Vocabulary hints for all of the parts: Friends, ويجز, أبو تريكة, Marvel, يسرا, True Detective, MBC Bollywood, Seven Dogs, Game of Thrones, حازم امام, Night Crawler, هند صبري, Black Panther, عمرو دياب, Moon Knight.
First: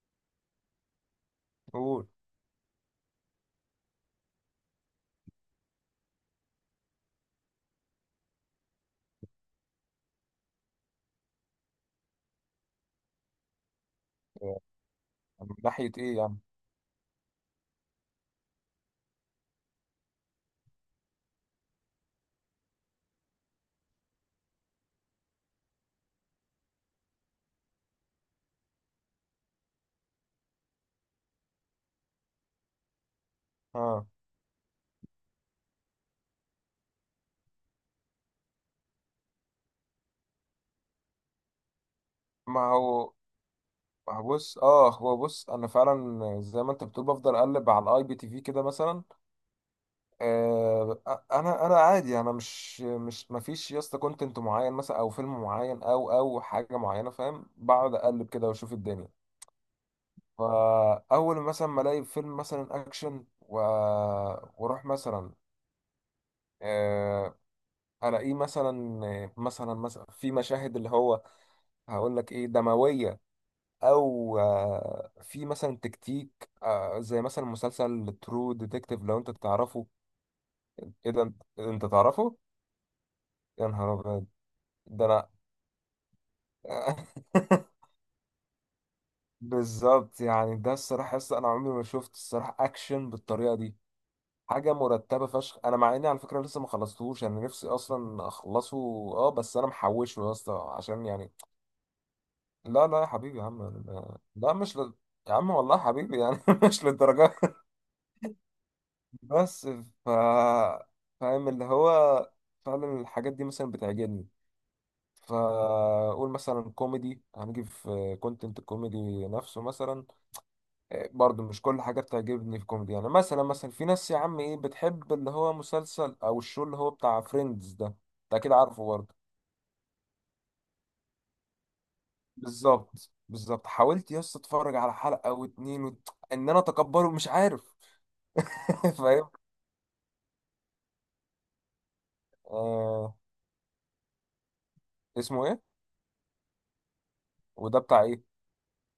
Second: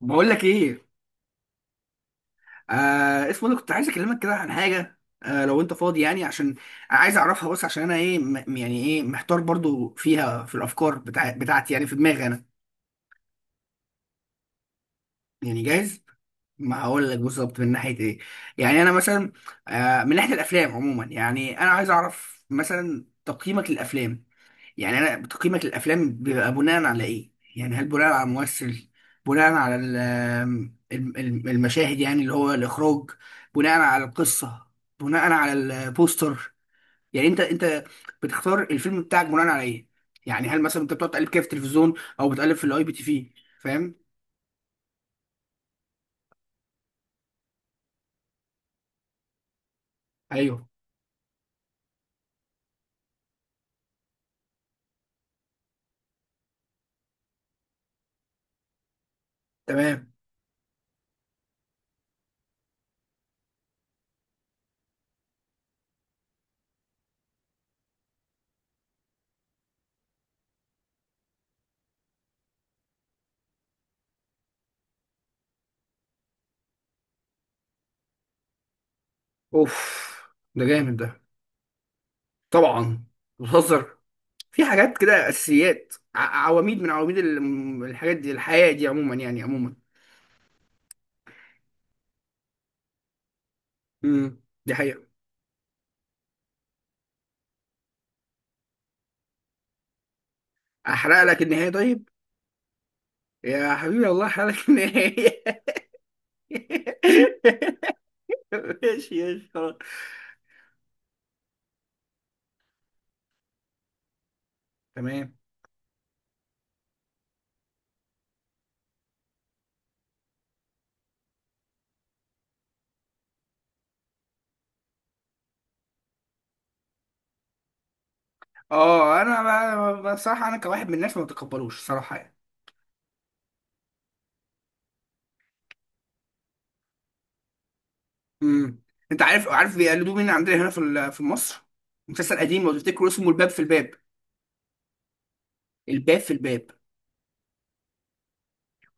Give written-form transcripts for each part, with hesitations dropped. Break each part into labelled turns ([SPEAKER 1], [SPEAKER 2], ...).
[SPEAKER 1] بقول لك ايه؟
[SPEAKER 2] قول.
[SPEAKER 1] اسمه ده، كنت عايز اكلمك كده عن حاجه. لو انت فاضي يعني، عشان عايز اعرفها. بس عشان انا ايه يعني ايه، محتار برضو فيها، في الافكار بتاعتي يعني، في دماغي انا،
[SPEAKER 2] يعني من
[SPEAKER 1] يعني
[SPEAKER 2] ناحية
[SPEAKER 1] جاهز.
[SPEAKER 2] ايه يعني؟
[SPEAKER 1] ما هقول لك بالظبط من ناحيه ايه. يعني انا مثلا من ناحيه الافلام عموما، يعني انا عايز اعرف مثلا تقييمك للافلام. يعني انا تقييمك للافلام بيبقى بناء على ايه؟ يعني هل بناء على ممثل، بناء على المشاهد يعني اللي هو الاخراج، بناء على
[SPEAKER 2] اه
[SPEAKER 1] القصه، بناء على البوستر؟ يعني انت بتختار الفيلم بتاعك بناء على ايه؟ يعني هل مثلا انت بتقعد تقلب كده في التلفزيون او بتقلب
[SPEAKER 2] ما
[SPEAKER 1] في الاي بي تي
[SPEAKER 2] هو
[SPEAKER 1] في؟ فاهم؟
[SPEAKER 2] بص، هو بص، انا فعلا زي ما انت بتقول بفضل اقلب على الاي بي تي في كده مثلا.
[SPEAKER 1] ايوه،
[SPEAKER 2] آه، انا عادي، انا مش، ما فيش يا اسطى كونتنت معين مثلا او فيلم معين، او حاجة معينة، فاهم. بقعد اقلب كده واشوف الدنيا.
[SPEAKER 1] تمام.
[SPEAKER 2] فاول مثلا ما الاقي فيلم مثلا اكشن و... واروح مثلا، آه، الاقيه مثلا في مشاهد اللي هو، هقول لك ايه، دموية، او آه، في مثلا تكتيك، آه، زي مثلا مسلسل ترو ديتكتيف لو انت
[SPEAKER 1] اوف،
[SPEAKER 2] تعرفه.
[SPEAKER 1] ده جامد
[SPEAKER 2] ايه
[SPEAKER 1] ده.
[SPEAKER 2] ده، انت تعرفه؟
[SPEAKER 1] طبعا،
[SPEAKER 2] يا نهار
[SPEAKER 1] بتهزر؟
[SPEAKER 2] ابيض،
[SPEAKER 1] في حاجات
[SPEAKER 2] ده انا!
[SPEAKER 1] كده اساسيات، عواميد من عواميد الحاجات دي، الحياه دي عموما يعني، عموما.
[SPEAKER 2] بالظبط. يعني ده الصراحه، لسه انا عمري ما شفت الصراحه اكشن بالطريقه دي. حاجه
[SPEAKER 1] دي حقيقة.
[SPEAKER 2] مرتبه فشخ. انا مع اني على فكره لسه ما خلصتهوش، انا نفسي اصلا اخلصه. اه، بس انا محوشه يا اسطى عشان
[SPEAKER 1] احرق
[SPEAKER 2] يعني...
[SPEAKER 1] لك النهاية طيب؟
[SPEAKER 2] لا لا يا حبيبي يا عم،
[SPEAKER 1] يا حبيبي
[SPEAKER 2] لا
[SPEAKER 1] الله، احرق
[SPEAKER 2] لا،
[SPEAKER 1] لك
[SPEAKER 2] مش ل... يا
[SPEAKER 1] النهاية.
[SPEAKER 2] عم والله حبيبي يعني، مش للدرجه.
[SPEAKER 1] ماشي.
[SPEAKER 2] بس،
[SPEAKER 1] خلاص.
[SPEAKER 2] ف فاهم اللي هو، فعلا الحاجات دي مثلا بتعجبني.
[SPEAKER 1] تمام.
[SPEAKER 2] فأقول مثلا كوميدي، هنجي في كونتنت الكوميدي نفسه مثلا. إيه، برضو مش كل حاجة بتعجبني في كوميدي. يعني مثلا في ناس يا عم ايه بتحب اللي هو مسلسل او الشو اللي هو بتاع فريندز ده، انت اكيد عارفه برضه.
[SPEAKER 1] اه، انا بصراحة انا كواحد من الناس ما بتقبلوش صراحة يعني.
[SPEAKER 2] بالظبط، بالظبط. حاولت يس اتفرج على حلقة واتنين وت... ان انا اتقبله، مش عارف.
[SPEAKER 1] امم. انت
[SPEAKER 2] فاهم.
[SPEAKER 1] عارف بيقلدوه مين عندنا هنا في مصر؟ مسلسل قديم لو تفتكروا،
[SPEAKER 2] آه...
[SPEAKER 1] اسمه الباب في الباب.
[SPEAKER 2] اسمه ايه؟
[SPEAKER 1] الباب في الباب.
[SPEAKER 2] وده بتاع ايه؟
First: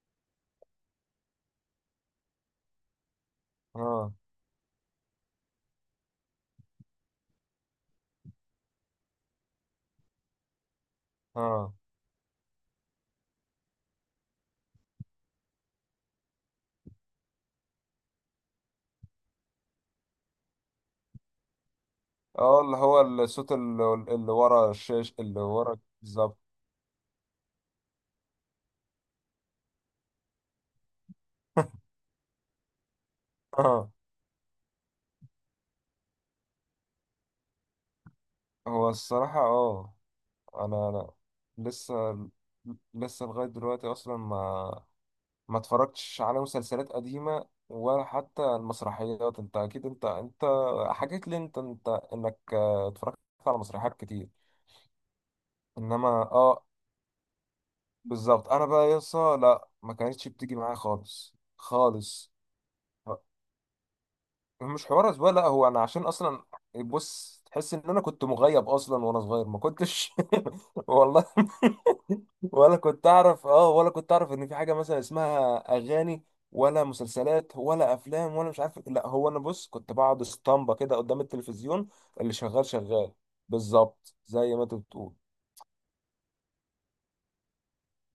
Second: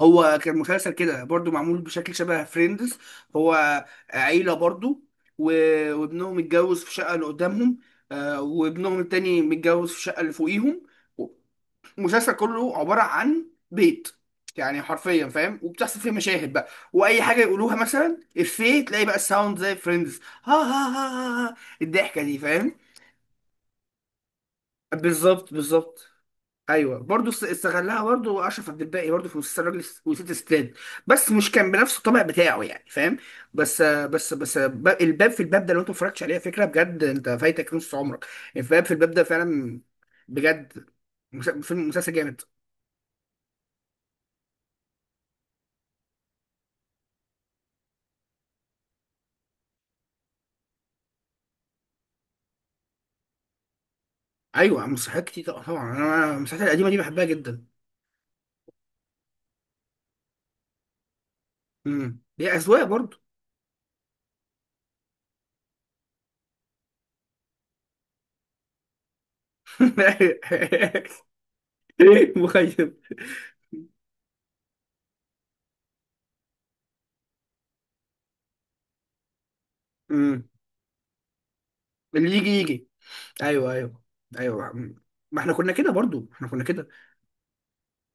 [SPEAKER 1] هو كان مسلسل كده برضو معمول بشكل شبه فريندز. هو
[SPEAKER 2] اه،
[SPEAKER 1] عيلة برضو، وابنهم اتجوز في شقة اللي قدامهم، وابنهم التاني متجوز في الشقة اللي فوقيهم.
[SPEAKER 2] اه،
[SPEAKER 1] المسلسل كله عبارة عن بيت يعني، حرفيا، فاهم؟ وبتحصل فيه مشاهد بقى، واي حاجه يقولوها مثلا افيه، تلاقي بقى الساوند زي فريندز، ها ها ها ها ها، الضحكه دي،
[SPEAKER 2] اه
[SPEAKER 1] فاهم؟
[SPEAKER 2] اللي هو الصوت اللي ورا الشاش، اللي
[SPEAKER 1] بالظبط
[SPEAKER 2] ورا
[SPEAKER 1] بالظبط.
[SPEAKER 2] بالظبط.
[SPEAKER 1] ايوه، برضه استغلها برضه اشرف عبد الباقي، برضه في مسلسل راجل وست ستات، بس مش كان بنفس الطبع بتاعه يعني، فاهم؟
[SPEAKER 2] اه،
[SPEAKER 1] الباب في الباب ده لو انت ما اتفرجتش عليه، فكره بجد انت فايتك نص عمرك. الباب
[SPEAKER 2] هو
[SPEAKER 1] في الباب ده
[SPEAKER 2] الصراحة،
[SPEAKER 1] فعلا،
[SPEAKER 2] اه،
[SPEAKER 1] بجد،
[SPEAKER 2] انا
[SPEAKER 1] فيلم
[SPEAKER 2] لسه،
[SPEAKER 1] مسلسل جامد.
[SPEAKER 2] لغاية دلوقتي اصلا ما اتفرجتش على مسلسلات قديمة، ولا حتى المسرحيات. انت اكيد، انت حكيت لي، انت انك، آه، اتفرجت على مسرحيات كتير.
[SPEAKER 1] ايوه مسرحيات كتير، طبعا طبعاً.
[SPEAKER 2] انما
[SPEAKER 1] انا
[SPEAKER 2] اه
[SPEAKER 1] المسرحيات القديمه دي بحبها جدا.
[SPEAKER 2] بالظبط. انا بقى يسا لا، ما كانتش بتيجي معايا خالص خالص،
[SPEAKER 1] هي اذواق برضه.
[SPEAKER 2] مش حوار اسبوع. لا، هو انا عشان اصلا، بص، تحس ان انا كنت مغيب اصلا، وانا صغير ما كنتش. والله. ولا
[SPEAKER 1] مخيب.
[SPEAKER 2] كنت اعرف، اه، ولا كنت اعرف ان في حاجه مثلا اسمها اغاني، ولا مسلسلات، ولا افلام، ولا مش عارف. لا، هو انا بص كنت بقعد
[SPEAKER 1] امم
[SPEAKER 2] اسطمبه كده قدام التلفزيون. اللي
[SPEAKER 1] اللي يجي
[SPEAKER 2] شغال
[SPEAKER 1] يجي.
[SPEAKER 2] شغال.
[SPEAKER 1] ايوه ايوه،
[SPEAKER 2] بالظبط زي ما
[SPEAKER 1] ايوه.
[SPEAKER 2] انت بتقول.
[SPEAKER 1] ما احنا كنا كده برضه، احنا كنا كده.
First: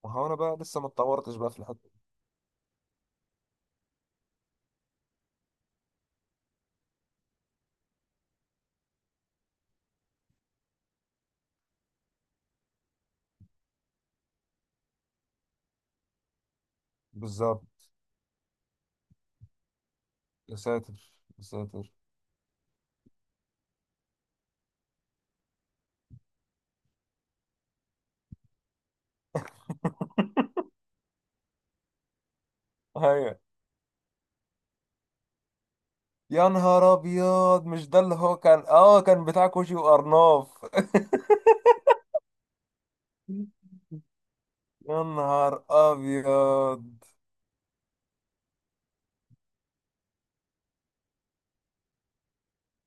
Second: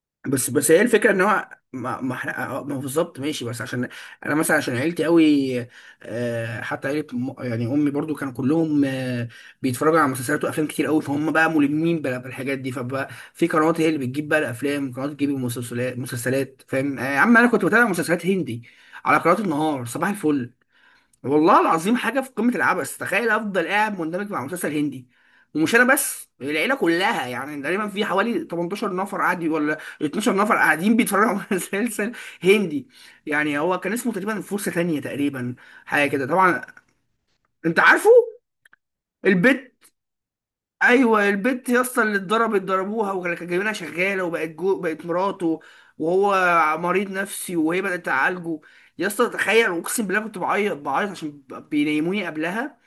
[SPEAKER 2] ما هو انا
[SPEAKER 1] بس
[SPEAKER 2] بقى
[SPEAKER 1] بس
[SPEAKER 2] لسه
[SPEAKER 1] هي
[SPEAKER 2] ما
[SPEAKER 1] الفكره، ان
[SPEAKER 2] اتطورتش
[SPEAKER 1] هو
[SPEAKER 2] بقى في الحته.
[SPEAKER 1] ما احنا، ما هو بالظبط، ماشي، بس عشان انا مثلا عشان عيلتي قوي، حتى عيله يعني امي برضو كانوا كلهم بيتفرجوا على مسلسلات وافلام كتير قوي، فهم بقى ملمين بالحاجات دي. فبقى في قنوات هي اللي بتجيب بقى الافلام، قنوات بتجيب المسلسلات، مسلسلات، فاهم؟ يا عم انا
[SPEAKER 2] بالظبط.
[SPEAKER 1] كنت بتابع مسلسلات هندي على قناه النهار صباح الفل.
[SPEAKER 2] يا ساتر يا
[SPEAKER 1] والله
[SPEAKER 2] ساتر.
[SPEAKER 1] العظيم حاجه في قمه العبث، تخيل افضل قاعد مندمج مع مسلسل هندي. ومش انا بس، العيله كلها يعني، تقريبا في حوالي 18 نفر قاعد، ولا 12 نفر قاعدين بيتفرجوا على مسلسل هندي.
[SPEAKER 2] ايوه.
[SPEAKER 1] يعني هو كان اسمه تقريبا فرصه ثانيه تقريبا، حاجه كده
[SPEAKER 2] يا
[SPEAKER 1] طبعا.
[SPEAKER 2] نهار ابيض،
[SPEAKER 1] انت
[SPEAKER 2] مش ده
[SPEAKER 1] عارفه،
[SPEAKER 2] اللي هو كان، كان بتاع
[SPEAKER 1] البت.
[SPEAKER 2] كوشي وارناف؟
[SPEAKER 1] ايوه، البت يا اسطى اللي اتضربت ضربوها، وكان كان جايبينها شغاله، وبقت جو،
[SPEAKER 2] يا
[SPEAKER 1] بقت
[SPEAKER 2] نهار
[SPEAKER 1] مراته، وهو
[SPEAKER 2] ابيض.
[SPEAKER 1] مريض نفسي وهي بدات تعالجه. يا اسطى تخيل، اقسم بالله كنت بعيط بعيط عشان بينيموني قبلها،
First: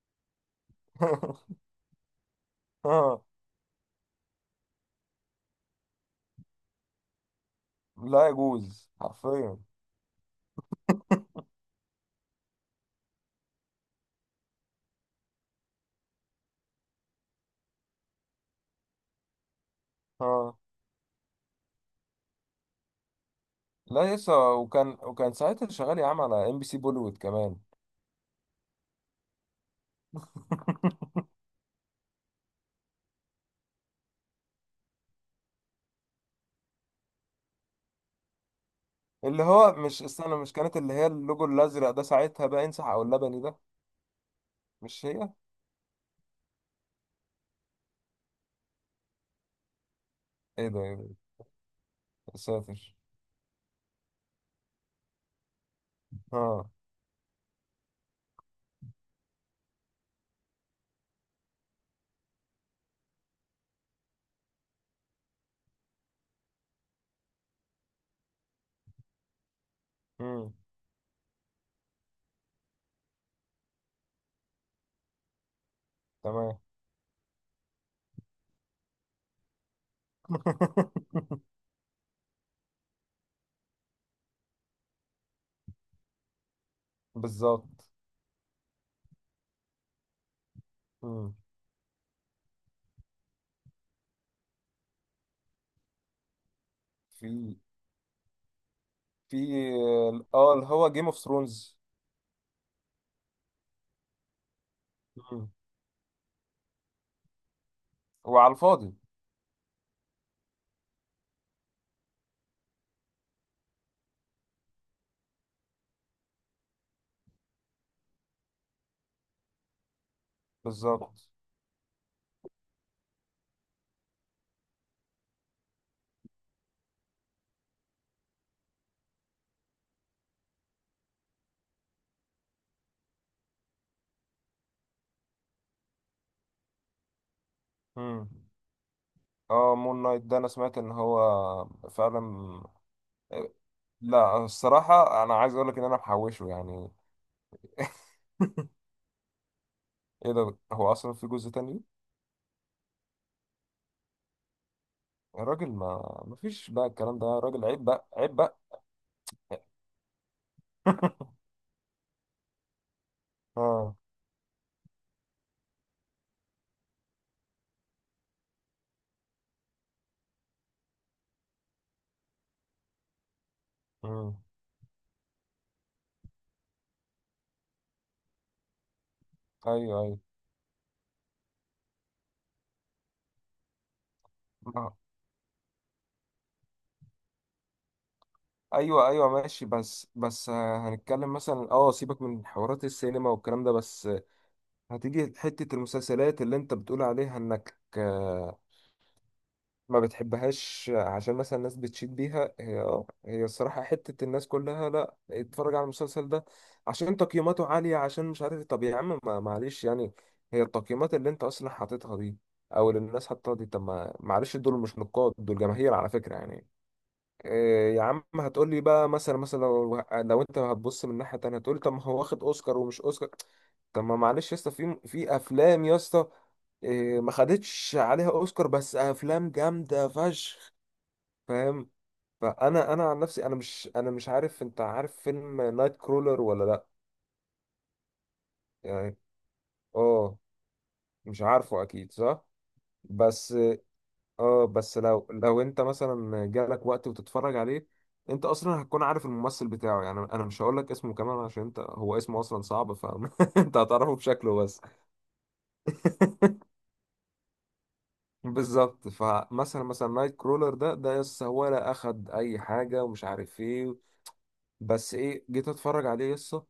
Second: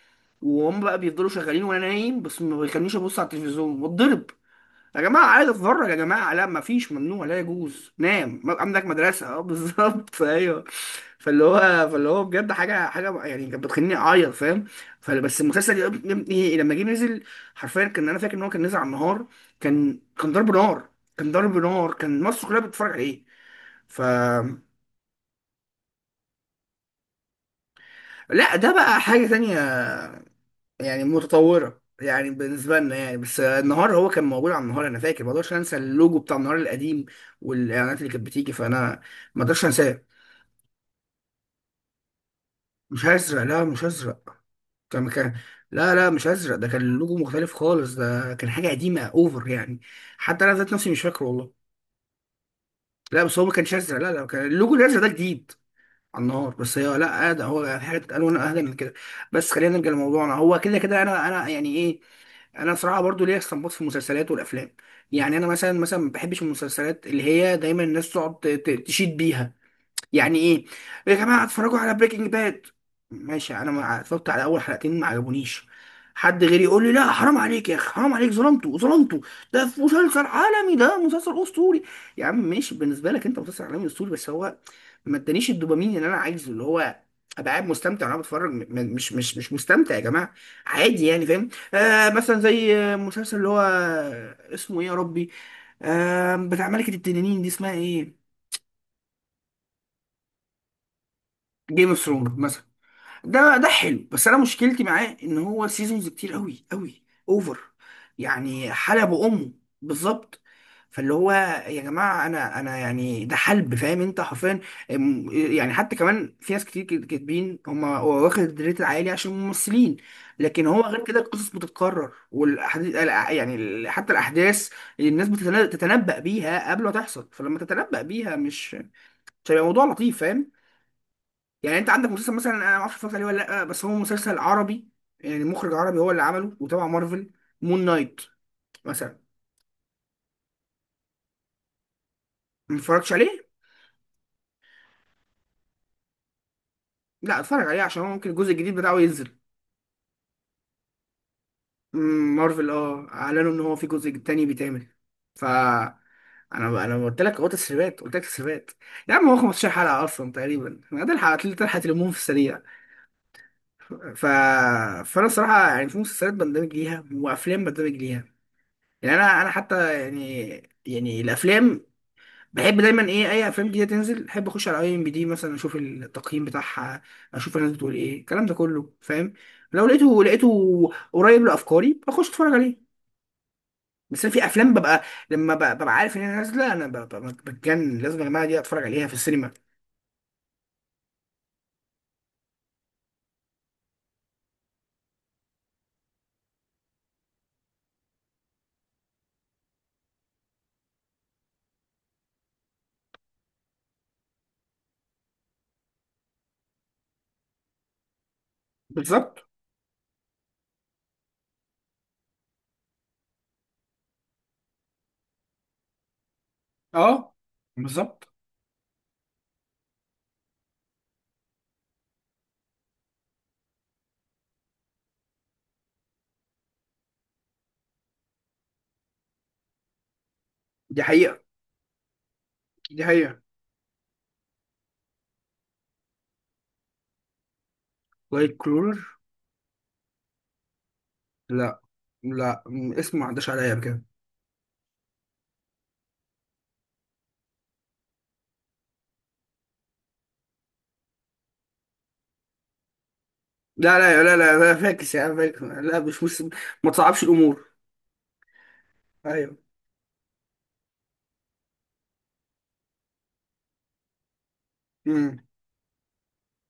[SPEAKER 1] وهم بقى بيفضلوا شغالين وانا نايم بس، ما بيخلينيش ابص
[SPEAKER 2] آه،
[SPEAKER 1] على التلفزيون واتضرب. يا جماعه عايز اتفرج، يا جماعه لا، ما فيش، ممنوع، لا يجوز،
[SPEAKER 2] لا
[SPEAKER 1] نام، عندك
[SPEAKER 2] يجوز
[SPEAKER 1] مدرسه، اه
[SPEAKER 2] حرفيا.
[SPEAKER 1] بالظبط. ايوه. فاللي هو بجد حاجه حاجه يعني، كانت بتخليني اعيط، فاهم؟ فبس المسلسل يا ابني لما جه نزل، حرفيا، كان انا فاكر ان هو كان نزل على النهار، كان ضرب
[SPEAKER 2] اه،
[SPEAKER 1] نار، كان ضرب نار، كان مصر كلها بتتفرج عليه. ف
[SPEAKER 2] لا لسه. وكان، وكان ساعتها شغال يا عم على ام بي سي بوليوود كمان.
[SPEAKER 1] لا ده بقى حاجه تانية، يعني متطورة يعني بالنسبة لنا يعني، بس النهار هو كان موجود على النهار. أنا فاكر ما أقدرش أنسى اللوجو بتاع النهار القديم والإعلانات اللي كانت بتيجي، فأنا ما
[SPEAKER 2] اللي
[SPEAKER 1] أقدرش
[SPEAKER 2] هو
[SPEAKER 1] أنساه.
[SPEAKER 2] مش، استنى، مش كانت اللي هي اللوجو الازرق ده ساعتها، بقى انسح او
[SPEAKER 1] مش
[SPEAKER 2] اللبني
[SPEAKER 1] هزرق،
[SPEAKER 2] ده؟
[SPEAKER 1] لا مش هزرق،
[SPEAKER 2] مش
[SPEAKER 1] كان
[SPEAKER 2] هي؟
[SPEAKER 1] كان لا لا، مش هزرق، ده كان اللوجو مختلف خالص، ده كان حاجة قديمة أوفر يعني. حتى أنا
[SPEAKER 2] ايه
[SPEAKER 1] ذات
[SPEAKER 2] ده،
[SPEAKER 1] نفسي
[SPEAKER 2] ايه
[SPEAKER 1] مش
[SPEAKER 2] ده،
[SPEAKER 1] فاكره والله.
[SPEAKER 2] يا ساتر.
[SPEAKER 1] لا بس هو ما كانش أزرق، لا لا، كان اللوجو الأزرق ده جديد على النهار،
[SPEAKER 2] اه.
[SPEAKER 1] بس هي لا، ده هو في حاجة ألوان أهدى من كده. بس خلينا نرجع لموضوعنا. هو كده كده، أنا يعني إيه، انا صراحه برضو ليا استنباط في المسلسلات والافلام. يعني انا مثلا ما بحبش المسلسلات اللي هي دايما الناس تقعد تشيد بيها. يعني
[SPEAKER 2] امم.
[SPEAKER 1] ايه يا جماعه، اتفرجوا على بريكنج باد. ماشي انا ما اتفرجت على اول حلقتين، ما عجبونيش. حد
[SPEAKER 2] تمام.
[SPEAKER 1] غيري يقول لي لا حرام عليك يا اخي، حرام عليك، ظلمته ظلمته، ده في مسلسل عالمي، ده مسلسل اسطوري. يا عم ماشي، بالنسبه لك انت مسلسل عالمي اسطوري، بس هو ما ادانيش الدوبامين اللي انا عايزه، اللي هو ابقى قاعد
[SPEAKER 2] بالظبط.
[SPEAKER 1] مستمتع وانا بتفرج، مش مستمتع يا جماعه، عادي يعني،
[SPEAKER 2] امم.
[SPEAKER 1] فاهم؟ آه، مثلا زي، مسلسل اللي هو اسمه ايه يا ربي، بتاع ملكه التنانين دي
[SPEAKER 2] في
[SPEAKER 1] اسمها ايه؟
[SPEAKER 2] في اه اللي هو جيم اوف ثرونز.
[SPEAKER 1] جيم اوف ثرونز. ده حلو، بس انا مشكلتي معاه ان هو سيزونز كتير قوي قوي، اوفر
[SPEAKER 2] وعلى
[SPEAKER 1] يعني،
[SPEAKER 2] الفاضي.
[SPEAKER 1] حلب امه. بالظبط. فاللي هو، يا جماعه انا يعني ده حلب، فاهم انت حرفيا؟ أم- يعني حتى كمان في ناس كتير كاتبين هم هو واخد الريت العالي عشان ممثلين، لكن هو غير كده
[SPEAKER 2] بالظبط.
[SPEAKER 1] القصص بتتكرر والاحاديث، يعني حتى الاحداث الناس بتتنبأ بيها قبل ما تحصل، فلما تتنبأ بيها مش هيبقى موضوع لطيف، فاهم؟ يعني انت عندك مسلسل مثلا، انا ما اعرفش اتفرجت عليه ولا لا، بس هو مسلسل عربي يعني، مخرج عربي هو اللي عمله وتبع مارفل، مون نايت
[SPEAKER 2] مم.
[SPEAKER 1] مثلا.
[SPEAKER 2] اه، مون نايت ده انا سمعت ان هو فعلا.
[SPEAKER 1] ما اتفرجتش عليه.
[SPEAKER 2] لا الصراحة، انا عايز اقول لك ان انا محوشه يعني.
[SPEAKER 1] لا اتفرج عليه، عشان هو ممكن الجزء الجديد بتاعه ينزل.
[SPEAKER 2] ايه ده، هو اصلا في جزء تاني؟
[SPEAKER 1] مارفل اه اعلنوا ان هو في جزء تاني بيتعمل. ف
[SPEAKER 2] يا راجل، ما ما فيش
[SPEAKER 1] انا
[SPEAKER 2] بقى
[SPEAKER 1] انا
[SPEAKER 2] الكلام
[SPEAKER 1] قلت
[SPEAKER 2] ده،
[SPEAKER 1] لك
[SPEAKER 2] يا
[SPEAKER 1] اهو،
[SPEAKER 2] راجل عيب
[SPEAKER 1] تسريبات
[SPEAKER 2] بقى،
[SPEAKER 1] قلت لك،
[SPEAKER 2] عيب بقى.
[SPEAKER 1] تسريبات. يا عم هو 15 حلقه اصلا تقريبا، ما ده الحلقه اللي تلحق تلمهم في السريع.
[SPEAKER 2] اه.
[SPEAKER 1] ف... فانا الصراحه يعني في مسلسلات بندمج ليها وافلام بندمج ليها. يعني انا حتى يعني، يعني الافلام بحب دايما ايه، اي افلام جديده تنزل
[SPEAKER 2] مم.
[SPEAKER 1] بحب اخش على اي ام بي دي مثلا، اشوف التقييم بتاعها، اشوف الناس بتقول ايه الكلام ده كله، فاهم؟ لو
[SPEAKER 2] ايوه ايوه.
[SPEAKER 1] لقيته لقيته قريب لافكاري بخش اتفرج عليه. بس أنا في افلام
[SPEAKER 2] ما-
[SPEAKER 1] ببقى، لما ببقى عارف ان هي نازله انا بتجنن، لازم يا جماعه دي اتفرج عليها
[SPEAKER 2] ايوه
[SPEAKER 1] في
[SPEAKER 2] ايوه
[SPEAKER 1] السينما.
[SPEAKER 2] ماشي. بس آه، هنتكلم مثلا، اه، سيبك من حوارات السينما والكلام ده. بس هتيجي حتة المسلسلات اللي انت بتقول عليها انك، آه، ما بتحبهاش عشان مثلا الناس بتشيد بيها. هي اه، هي الصراحة حتة الناس كلها: لا، اتفرج على المسلسل ده عشان تقييماته عالية، عشان مش عارف. طب يا عم،
[SPEAKER 1] بالظبط،
[SPEAKER 2] ما- معلش يعني. هي التقييمات اللي انت اصلا حاططها دي او اللي الناس حاططها دي، طب ما معلش، دول مش نقاد، دول جماهير على فكرة يعني.
[SPEAKER 1] اه
[SPEAKER 2] إيه يا عم،
[SPEAKER 1] بالظبط.
[SPEAKER 2] هتقول لي بقى مثلا، مثلا لو انت هتبص من ناحية تانية، هتقول لي طب ما هو واخد اوسكار ومش اوسكار. طب ما معلش يا اسطى، في افلام يا اسطى إيه ما خدتش عليها اوسكار، بس افلام جامدة فشخ.
[SPEAKER 1] دي حقيقه،
[SPEAKER 2] فاهم. فانا
[SPEAKER 1] دي
[SPEAKER 2] انا عن
[SPEAKER 1] حقيقه.
[SPEAKER 2] نفسي، انا مش عارف، انت عارف فيلم نايت كرولر ولا لا؟
[SPEAKER 1] وايت كلور.
[SPEAKER 2] يعني، اه، مش
[SPEAKER 1] لا
[SPEAKER 2] عارفه اكيد صح.
[SPEAKER 1] لا، اسمه ما عداش
[SPEAKER 2] بس
[SPEAKER 1] عليا بكده.
[SPEAKER 2] اه، بس لو انت مثلا جالك وقت وتتفرج عليه، انت اصلا هتكون عارف الممثل بتاعه. يعني انا مش هقول لك اسمه كمان عشان انت، هو اسمه اصلا صعب، فانت
[SPEAKER 1] لا
[SPEAKER 2] هتعرفه
[SPEAKER 1] لا لا
[SPEAKER 2] بشكله
[SPEAKER 1] لا لا،
[SPEAKER 2] بس.
[SPEAKER 1] فاكس يا عم، فاكس. لا مش ما تصعبش الامور.
[SPEAKER 2] بالظبط.
[SPEAKER 1] ايوه.
[SPEAKER 2] فمثلا، نايت كرولر ده، يسا، ولا اخد اي حاجه ومش عارف ايه. بس
[SPEAKER 1] امم
[SPEAKER 2] ايه، جيت اتفرج عليه يسا،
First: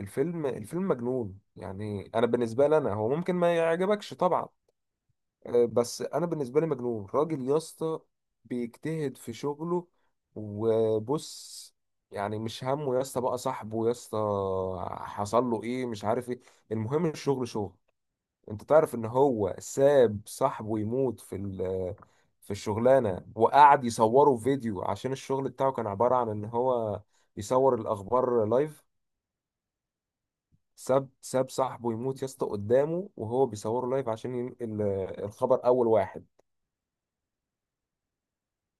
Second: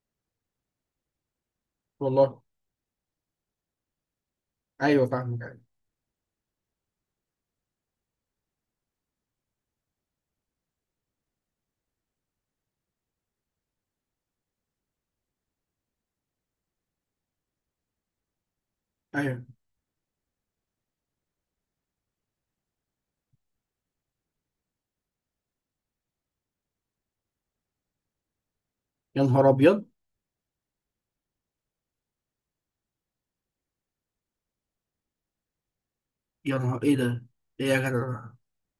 [SPEAKER 2] الفيلم مجنون. يعني انا
[SPEAKER 1] والله،
[SPEAKER 2] بالنسبه لي، انا، هو ممكن ما يعجبكش طبعا،
[SPEAKER 1] ايوه، فاهمك، ايوه.
[SPEAKER 2] آه، بس انا بالنسبه لي مجنون. راجل يا اسطى بيجتهد في شغله. وبص، يعني مش همه يا اسطى بقى صاحبه، يا اسطى حصل له ايه، مش عارف ايه، المهم الشغل شغل. انت تعرف ان
[SPEAKER 1] ايوه،
[SPEAKER 2] هو ساب صاحبه يموت في ال-، في الشغلانه، وقعد يصوره فيديو، عشان الشغل بتاعه كان عباره عن ان هو يصور الاخبار لايف.
[SPEAKER 1] يا نهار ابيض،
[SPEAKER 2] ساب صاحبه يموت يا اسطى قدامه وهو بيصوره لايف عشان ينقل، آه، الخبر اول واحد.
[SPEAKER 1] يا نهار ايه ده، ايه يا جدع؟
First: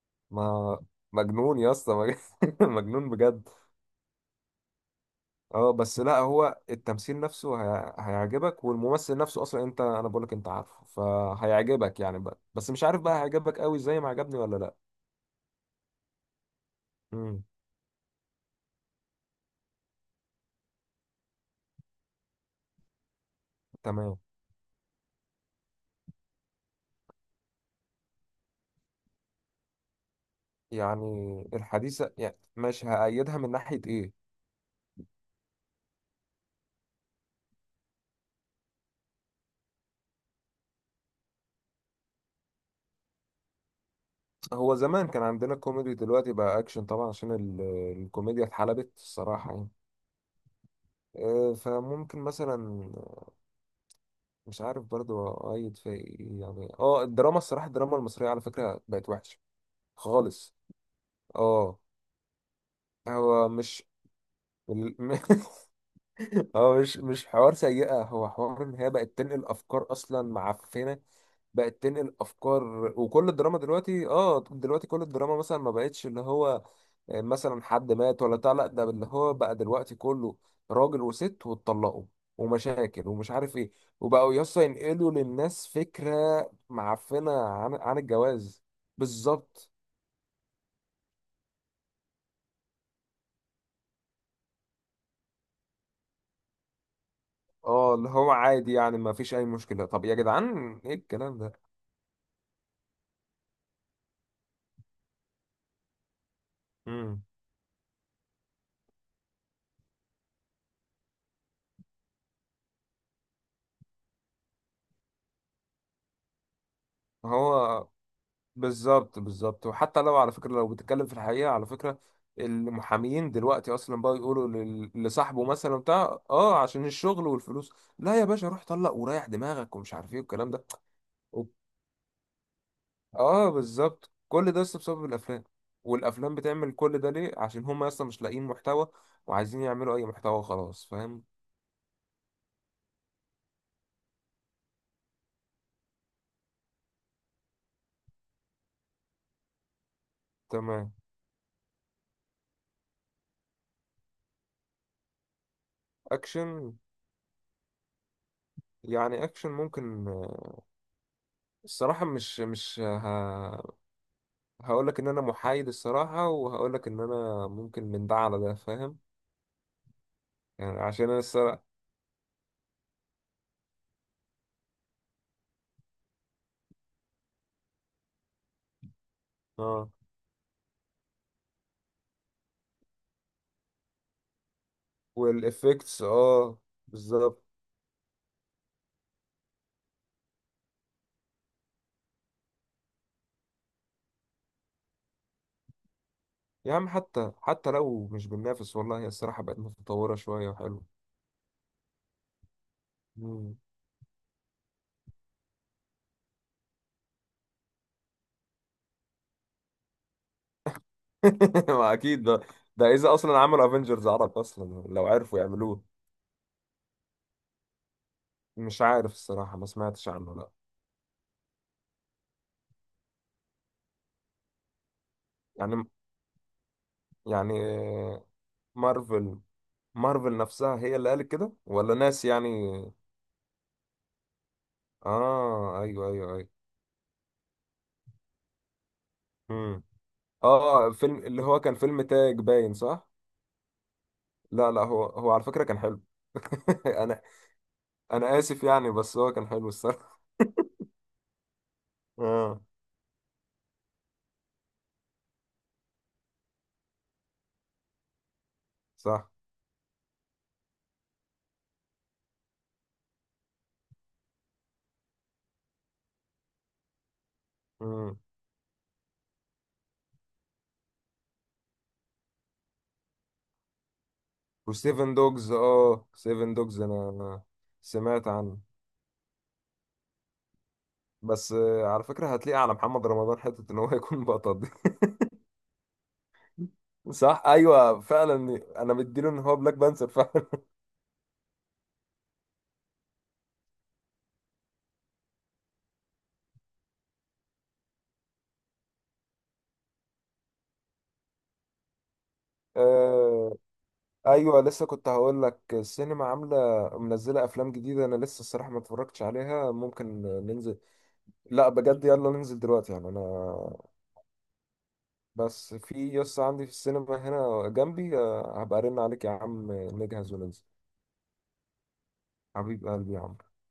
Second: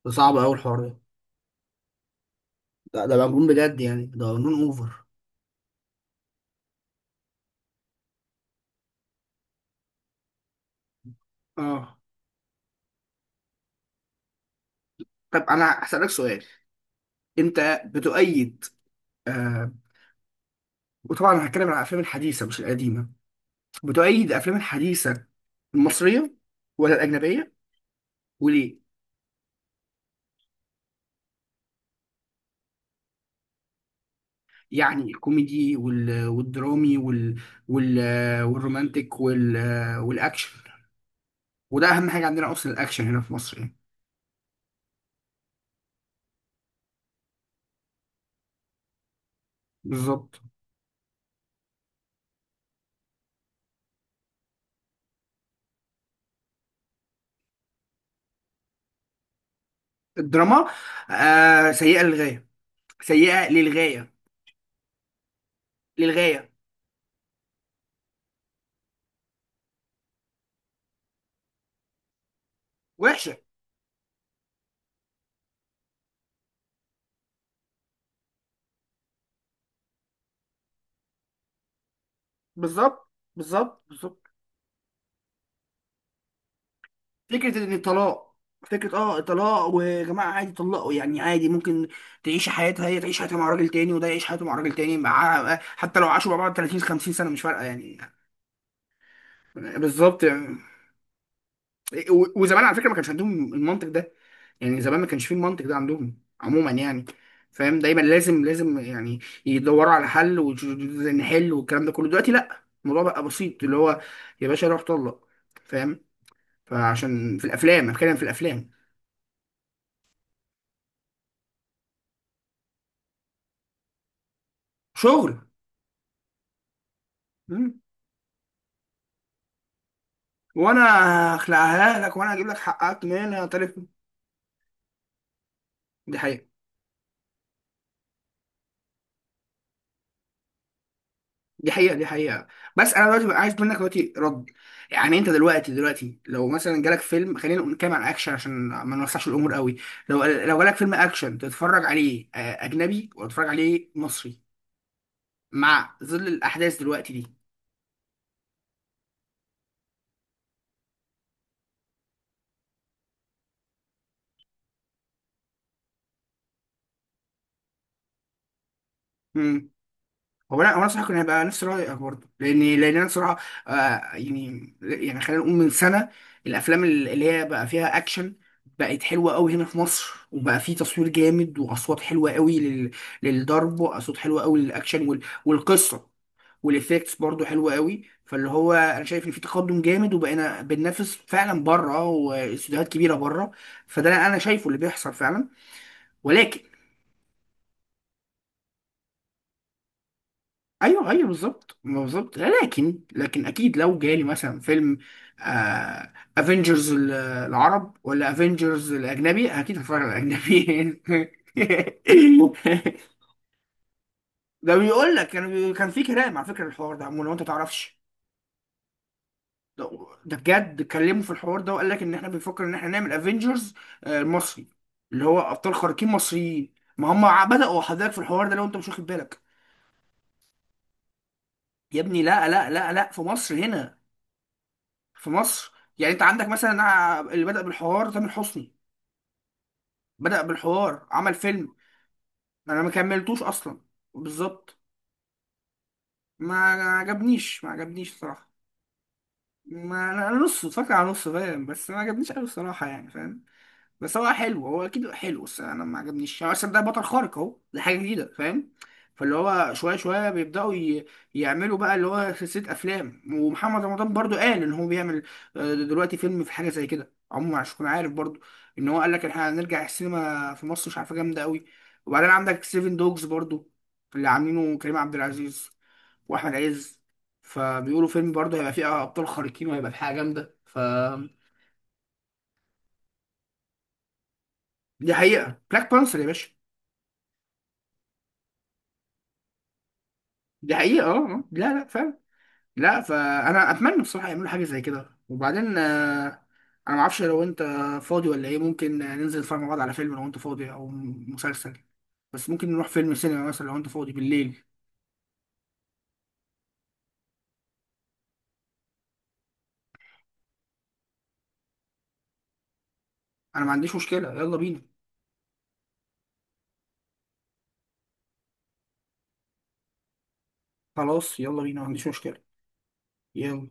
[SPEAKER 1] ده صعب قوي
[SPEAKER 2] ما،
[SPEAKER 1] الحوار ده.
[SPEAKER 2] مجنون يا اسطى،
[SPEAKER 1] لا
[SPEAKER 2] مجنون
[SPEAKER 1] ده مجنون
[SPEAKER 2] بجد.
[SPEAKER 1] بجد يعني، ده مجنون اوفر.
[SPEAKER 2] اه، بس لا هو التمثيل نفسه هي... هيعجبك. والممثل نفسه اصلا انت، انا بقولك انت عارفه،
[SPEAKER 1] اه.
[SPEAKER 2] فهيعجبك يعني بقى. بس مش عارف بقى هيعجبك قوي زي ما عجبني ولا لا.
[SPEAKER 1] طب انا هسألك سؤال،
[SPEAKER 2] امم.
[SPEAKER 1] انت بتؤيد، آه وطبعا انا هتكلم عن الافلام الحديثه مش القديمه،
[SPEAKER 2] تمام.
[SPEAKER 1] بتؤيد الافلام الحديثه المصريه ولا الاجنبيه؟ وليه؟
[SPEAKER 2] يعني الحديثة، يعني مش هأيدها من ناحية ايه؟
[SPEAKER 1] يعني الكوميدي والدرامي وال... والرومانتك والاكشن، وده اهم حاجه عندنا اصلا، الاكشن هنا في مصر يعني.
[SPEAKER 2] هو زمان كان عندنا كوميدي، دلوقتي بقى اكشن طبعا، عشان ال... الكوميديا اتحلبت الصراحة يعني.
[SPEAKER 1] بالظبط.
[SPEAKER 2] آه، فممكن مثلا، مش عارف برضو اقيد في إيه يعني. اه الدراما الصراحه، الدراما المصريه على فكره بقت وحشه خالص.
[SPEAKER 1] الدراما
[SPEAKER 2] اه.
[SPEAKER 1] سيئة للغاية، سيئة
[SPEAKER 2] هو مش
[SPEAKER 1] للغاية،
[SPEAKER 2] ال-،
[SPEAKER 1] للغاية،
[SPEAKER 2] هو مش حوار سيئه، هو حوار ان هي بقت تنقل افكار اصلا معفنه، بقت تنقل افكار. وكل
[SPEAKER 1] وحشة.
[SPEAKER 2] الدراما دلوقتي، اه، دلوقتي كل الدراما مثلا ما بقتش اللي هو، آه، مثلا حد مات ولا بتاع، لا، ده اللي هو بقى دلوقتي كله راجل وست واتطلقوا، ومشاكل،
[SPEAKER 1] بالظبط
[SPEAKER 2] ومش عارف ايه،
[SPEAKER 1] بالظبط بالظبط.
[SPEAKER 2] وبقوا يسطا ينقلوا للناس فكرة معفنة
[SPEAKER 1] فكرة ان
[SPEAKER 2] عن،
[SPEAKER 1] الطلاق،
[SPEAKER 2] الجواز.
[SPEAKER 1] فكرة الطلاق
[SPEAKER 2] بالظبط.
[SPEAKER 1] ويا جماعة عادي طلقوا يعني، عادي ممكن تعيش حياتها، هي تعيش حياتها مع راجل تاني وده يعيش حياته مع راجل تاني، مع حتى لو عاشوا مع بعض 30 50 سنة مش فارقة
[SPEAKER 2] اه
[SPEAKER 1] يعني.
[SPEAKER 2] اللي هو عادي يعني، ما فيش اي مشكلة. طب يا
[SPEAKER 1] بالظبط.
[SPEAKER 2] جدعان ايه الكلام ده؟
[SPEAKER 1] وزمان على فكره ما كانش عندهم المنطق ده، يعني زمان ما كانش فيه المنطق ده عندهم عموما يعني،
[SPEAKER 2] امم.
[SPEAKER 1] فاهم؟ دايما لازم لازم يعني يدوروا على حل ونحل والكلام ده كله. دلوقتي لا، الموضوع بقى بسيط، اللي هو يا باشا روح طلق، فاهم؟ فعشان في الافلام،
[SPEAKER 2] هو
[SPEAKER 1] أنا بتكلم في الافلام.
[SPEAKER 2] بالظبط، بالظبط. وحتى لو على فكرة، لو بتتكلم في الحقيقة على فكرة، المحامين دلوقتي اصلا بقى يقولوا لل-،
[SPEAKER 1] شغل.
[SPEAKER 2] لصاحبه مثلا بتاع اه عشان الشغل والفلوس:
[SPEAKER 1] مم.
[SPEAKER 2] لا يا باشا روح طلق، وريح دماغك، ومش عارف ايه والكلام ده.
[SPEAKER 1] وانا
[SPEAKER 2] وب-
[SPEAKER 1] هخلعها لك، وانا هجيب لك حقك منها
[SPEAKER 2] اه
[SPEAKER 1] طرف.
[SPEAKER 2] بالظبط. كل ده اصلا بسبب الافلام.
[SPEAKER 1] دي
[SPEAKER 2] والافلام
[SPEAKER 1] حقيقة،
[SPEAKER 2] بتعمل كل ده ليه؟ عشان هم اصلا مش لاقيين محتوى، وعايزين يعملوا اي محتوى، خلاص، فاهم.
[SPEAKER 1] دي حقيقة، دي حقيقة. بس انا دلوقتي بقى عايز منك دلوقتي رد. يعني انت دلوقتي لو مثلا جالك فيلم، خلينا نتكلم عن اكشن عشان ما نوسعش الامور قوي. لو جالك فيلم
[SPEAKER 2] تمام.
[SPEAKER 1] اكشن تتفرج عليه اجنبي، ولا تتفرج عليه مصري، مع ظل
[SPEAKER 2] اكشن،
[SPEAKER 1] الاحداث دلوقتي؟
[SPEAKER 2] يعني اكشن ممكن آه، الصراحة مش هقول لك ان انا محايد الصراحه، وهقول لك ان انا ممكن من ده على ده. فاهم.
[SPEAKER 1] دي، هو انا، هو
[SPEAKER 2] يعني
[SPEAKER 1] انا صراحه
[SPEAKER 2] عشان
[SPEAKER 1] كان
[SPEAKER 2] انا
[SPEAKER 1] هيبقى نفس
[SPEAKER 2] الصراحه،
[SPEAKER 1] رايك برضه، لان انا صراحه، آه يعني يعني خلينا نقول من سنه، الافلام اللي هي بقى فيها اكشن بقت حلوه قوي هنا في
[SPEAKER 2] اه،
[SPEAKER 1] مصر، وبقى في تصوير جامد واصوات حلوه قوي للضرب، واصوات حلوه قوي للاكشن
[SPEAKER 2] والافكتس،
[SPEAKER 1] والقصه
[SPEAKER 2] اه
[SPEAKER 1] والافكتس
[SPEAKER 2] بالظبط.
[SPEAKER 1] برضه حلوه قوي، فاللي هو انا شايف ان في تقدم جامد، وبقينا بننافس فعلا بره، واستوديوهات كبيره بره. فده انا شايفه اللي بيحصل فعلا، ولكن،
[SPEAKER 2] يا عم حتى لو مش بننافس والله، هي الصراحه بقت متطوره شويه وحلوه.
[SPEAKER 1] ايوه ايوه بالظبط، ما بالظبط، لكن
[SPEAKER 2] مم.
[SPEAKER 1] اكيد لو جالي مثلا فيلم، آه، افنجرز العرب ولا افنجرز الاجنبي، اكيد هتفرج على الاجنبي.
[SPEAKER 2] ما اكيد ده! ده اذا اصلا عملوا افنجرز عرب
[SPEAKER 1] ده
[SPEAKER 2] اصلا، لو
[SPEAKER 1] بيقول لك
[SPEAKER 2] عرفوا
[SPEAKER 1] كان كان
[SPEAKER 2] يعملوه.
[SPEAKER 1] في كلام على فكره، الحوار ده عمو لو انت تعرفش.
[SPEAKER 2] مش عارف الصراحه، ما
[SPEAKER 1] ده
[SPEAKER 2] سمعتش
[SPEAKER 1] ده
[SPEAKER 2] عنه لا.
[SPEAKER 1] بجد اتكلموا في الحوار ده، وقال لك ان احنا بنفكر ان احنا نعمل افنجرز المصري، اللي هو
[SPEAKER 2] يعني
[SPEAKER 1] ابطال خارقين مصريين، ما هم
[SPEAKER 2] يعني
[SPEAKER 1] بدأوا حضرتك في
[SPEAKER 2] آه،
[SPEAKER 1] الحوار ده لو انت مش واخد
[SPEAKER 2] مارفل
[SPEAKER 1] بالك.
[SPEAKER 2] مارفل نفسها هي اللي قالت كده ولا
[SPEAKER 1] يا ابني
[SPEAKER 2] ناس
[SPEAKER 1] لا
[SPEAKER 2] يعني؟
[SPEAKER 1] لا لا لا، في مصر هنا، في مصر.
[SPEAKER 2] اه ايوه
[SPEAKER 1] يعني انت عندك
[SPEAKER 2] ايوه.
[SPEAKER 1] مثلا، انا اللي بدأ بالحوار تامر حسني،
[SPEAKER 2] ايوه.
[SPEAKER 1] بدأ
[SPEAKER 2] اه
[SPEAKER 1] بالحوار
[SPEAKER 2] فيلم
[SPEAKER 1] عمل
[SPEAKER 2] اللي هو كان
[SPEAKER 1] فيلم.
[SPEAKER 2] فيلم تاج، باين
[SPEAKER 1] انا ما
[SPEAKER 2] صح.
[SPEAKER 1] كملتوش اصلا،
[SPEAKER 2] لا
[SPEAKER 1] بالظبط.
[SPEAKER 2] لا، هو هو على فكرة كان حلو.
[SPEAKER 1] ما
[SPEAKER 2] انا
[SPEAKER 1] عجبنيش، ما عجبنيش
[SPEAKER 2] انا
[SPEAKER 1] صراحة.
[SPEAKER 2] اسف يعني، بس هو كان حلو
[SPEAKER 1] ما
[SPEAKER 2] الصراحة.
[SPEAKER 1] انا، أنا نص اتفرجت على نص، فاهم؟ بس ما عجبنيش قوي
[SPEAKER 2] اه.
[SPEAKER 1] الصراحة يعني، فاهم؟ بس هو حلو، هو اكيد حلو، بس انا ما عجبنيش هو اصلا، ده بطل خارق اهو، ده حاجه جديده، فاهم؟
[SPEAKER 2] صح.
[SPEAKER 1] فاللي هو شويه شويه بيبداوا يعملوا بقى اللي هو سلسله افلام، ومحمد رمضان برضو قال ان هو بيعمل دلوقتي فيلم في حاجه زي كده عموما، عشان تكون عارف
[SPEAKER 2] امم.
[SPEAKER 1] برضو ان هو قال لك احنا هنرجع السينما في مصر مش عارفه جامده قوي. وبعدين عندك سيفن دوجز برضو، اللي عاملينه كريم عبد
[SPEAKER 2] وسيفن دوجز.
[SPEAKER 1] العزيز
[SPEAKER 2] اه، سيفن
[SPEAKER 1] واحمد
[SPEAKER 2] دوجز
[SPEAKER 1] عز،
[SPEAKER 2] انا
[SPEAKER 1] فبيقولوا
[SPEAKER 2] سمعت
[SPEAKER 1] فيلم برضو
[SPEAKER 2] عنه.
[SPEAKER 1] هيبقى فيه ابطال خارقين، وهيبقى في حاجه جامده.
[SPEAKER 2] بس آه، على فكرة هتلاقي على محمد رمضان حتة ان هو يكون بطل دي.
[SPEAKER 1] دي حقيقه، بلاك بانثر يا باشا.
[SPEAKER 2] صح ايوه فعلا. انا مديله ان هو بلاك بانثر فعلا.
[SPEAKER 1] دي حقيقة، لا لا فعلا، لا، فأنا أتمنى بصراحة يعملوا حاجة زي كده. وبعدين أنا معرفش لو أنت فاضي ولا إيه، ممكن ننزل نتفرج مع بعض على فيلم لو أنت فاضي أو مسلسل، بس ممكن نروح فيلم سينما
[SPEAKER 2] آه
[SPEAKER 1] مثلا لو أنت فاضي
[SPEAKER 2] ايوه،
[SPEAKER 1] بالليل.
[SPEAKER 2] لسه كنت هقول لك السينما عامله منزله افلام جديده. انا لسه الصراحه ما اتفرجتش عليها، ممكن ننزل. لا بجد يلا ننزل دلوقتي. يعني انا،
[SPEAKER 1] أنا ما عنديش مشكلة، يلا بينا.
[SPEAKER 2] بس في يس عندي في السينما هنا جنبي، آه، هبقى ارن عليك يا عم نجهز وننزل.
[SPEAKER 1] خلاص يلا بينا، ما عنديش مشكلة.
[SPEAKER 2] حبيب قلبي يا عم.
[SPEAKER 1] يلا.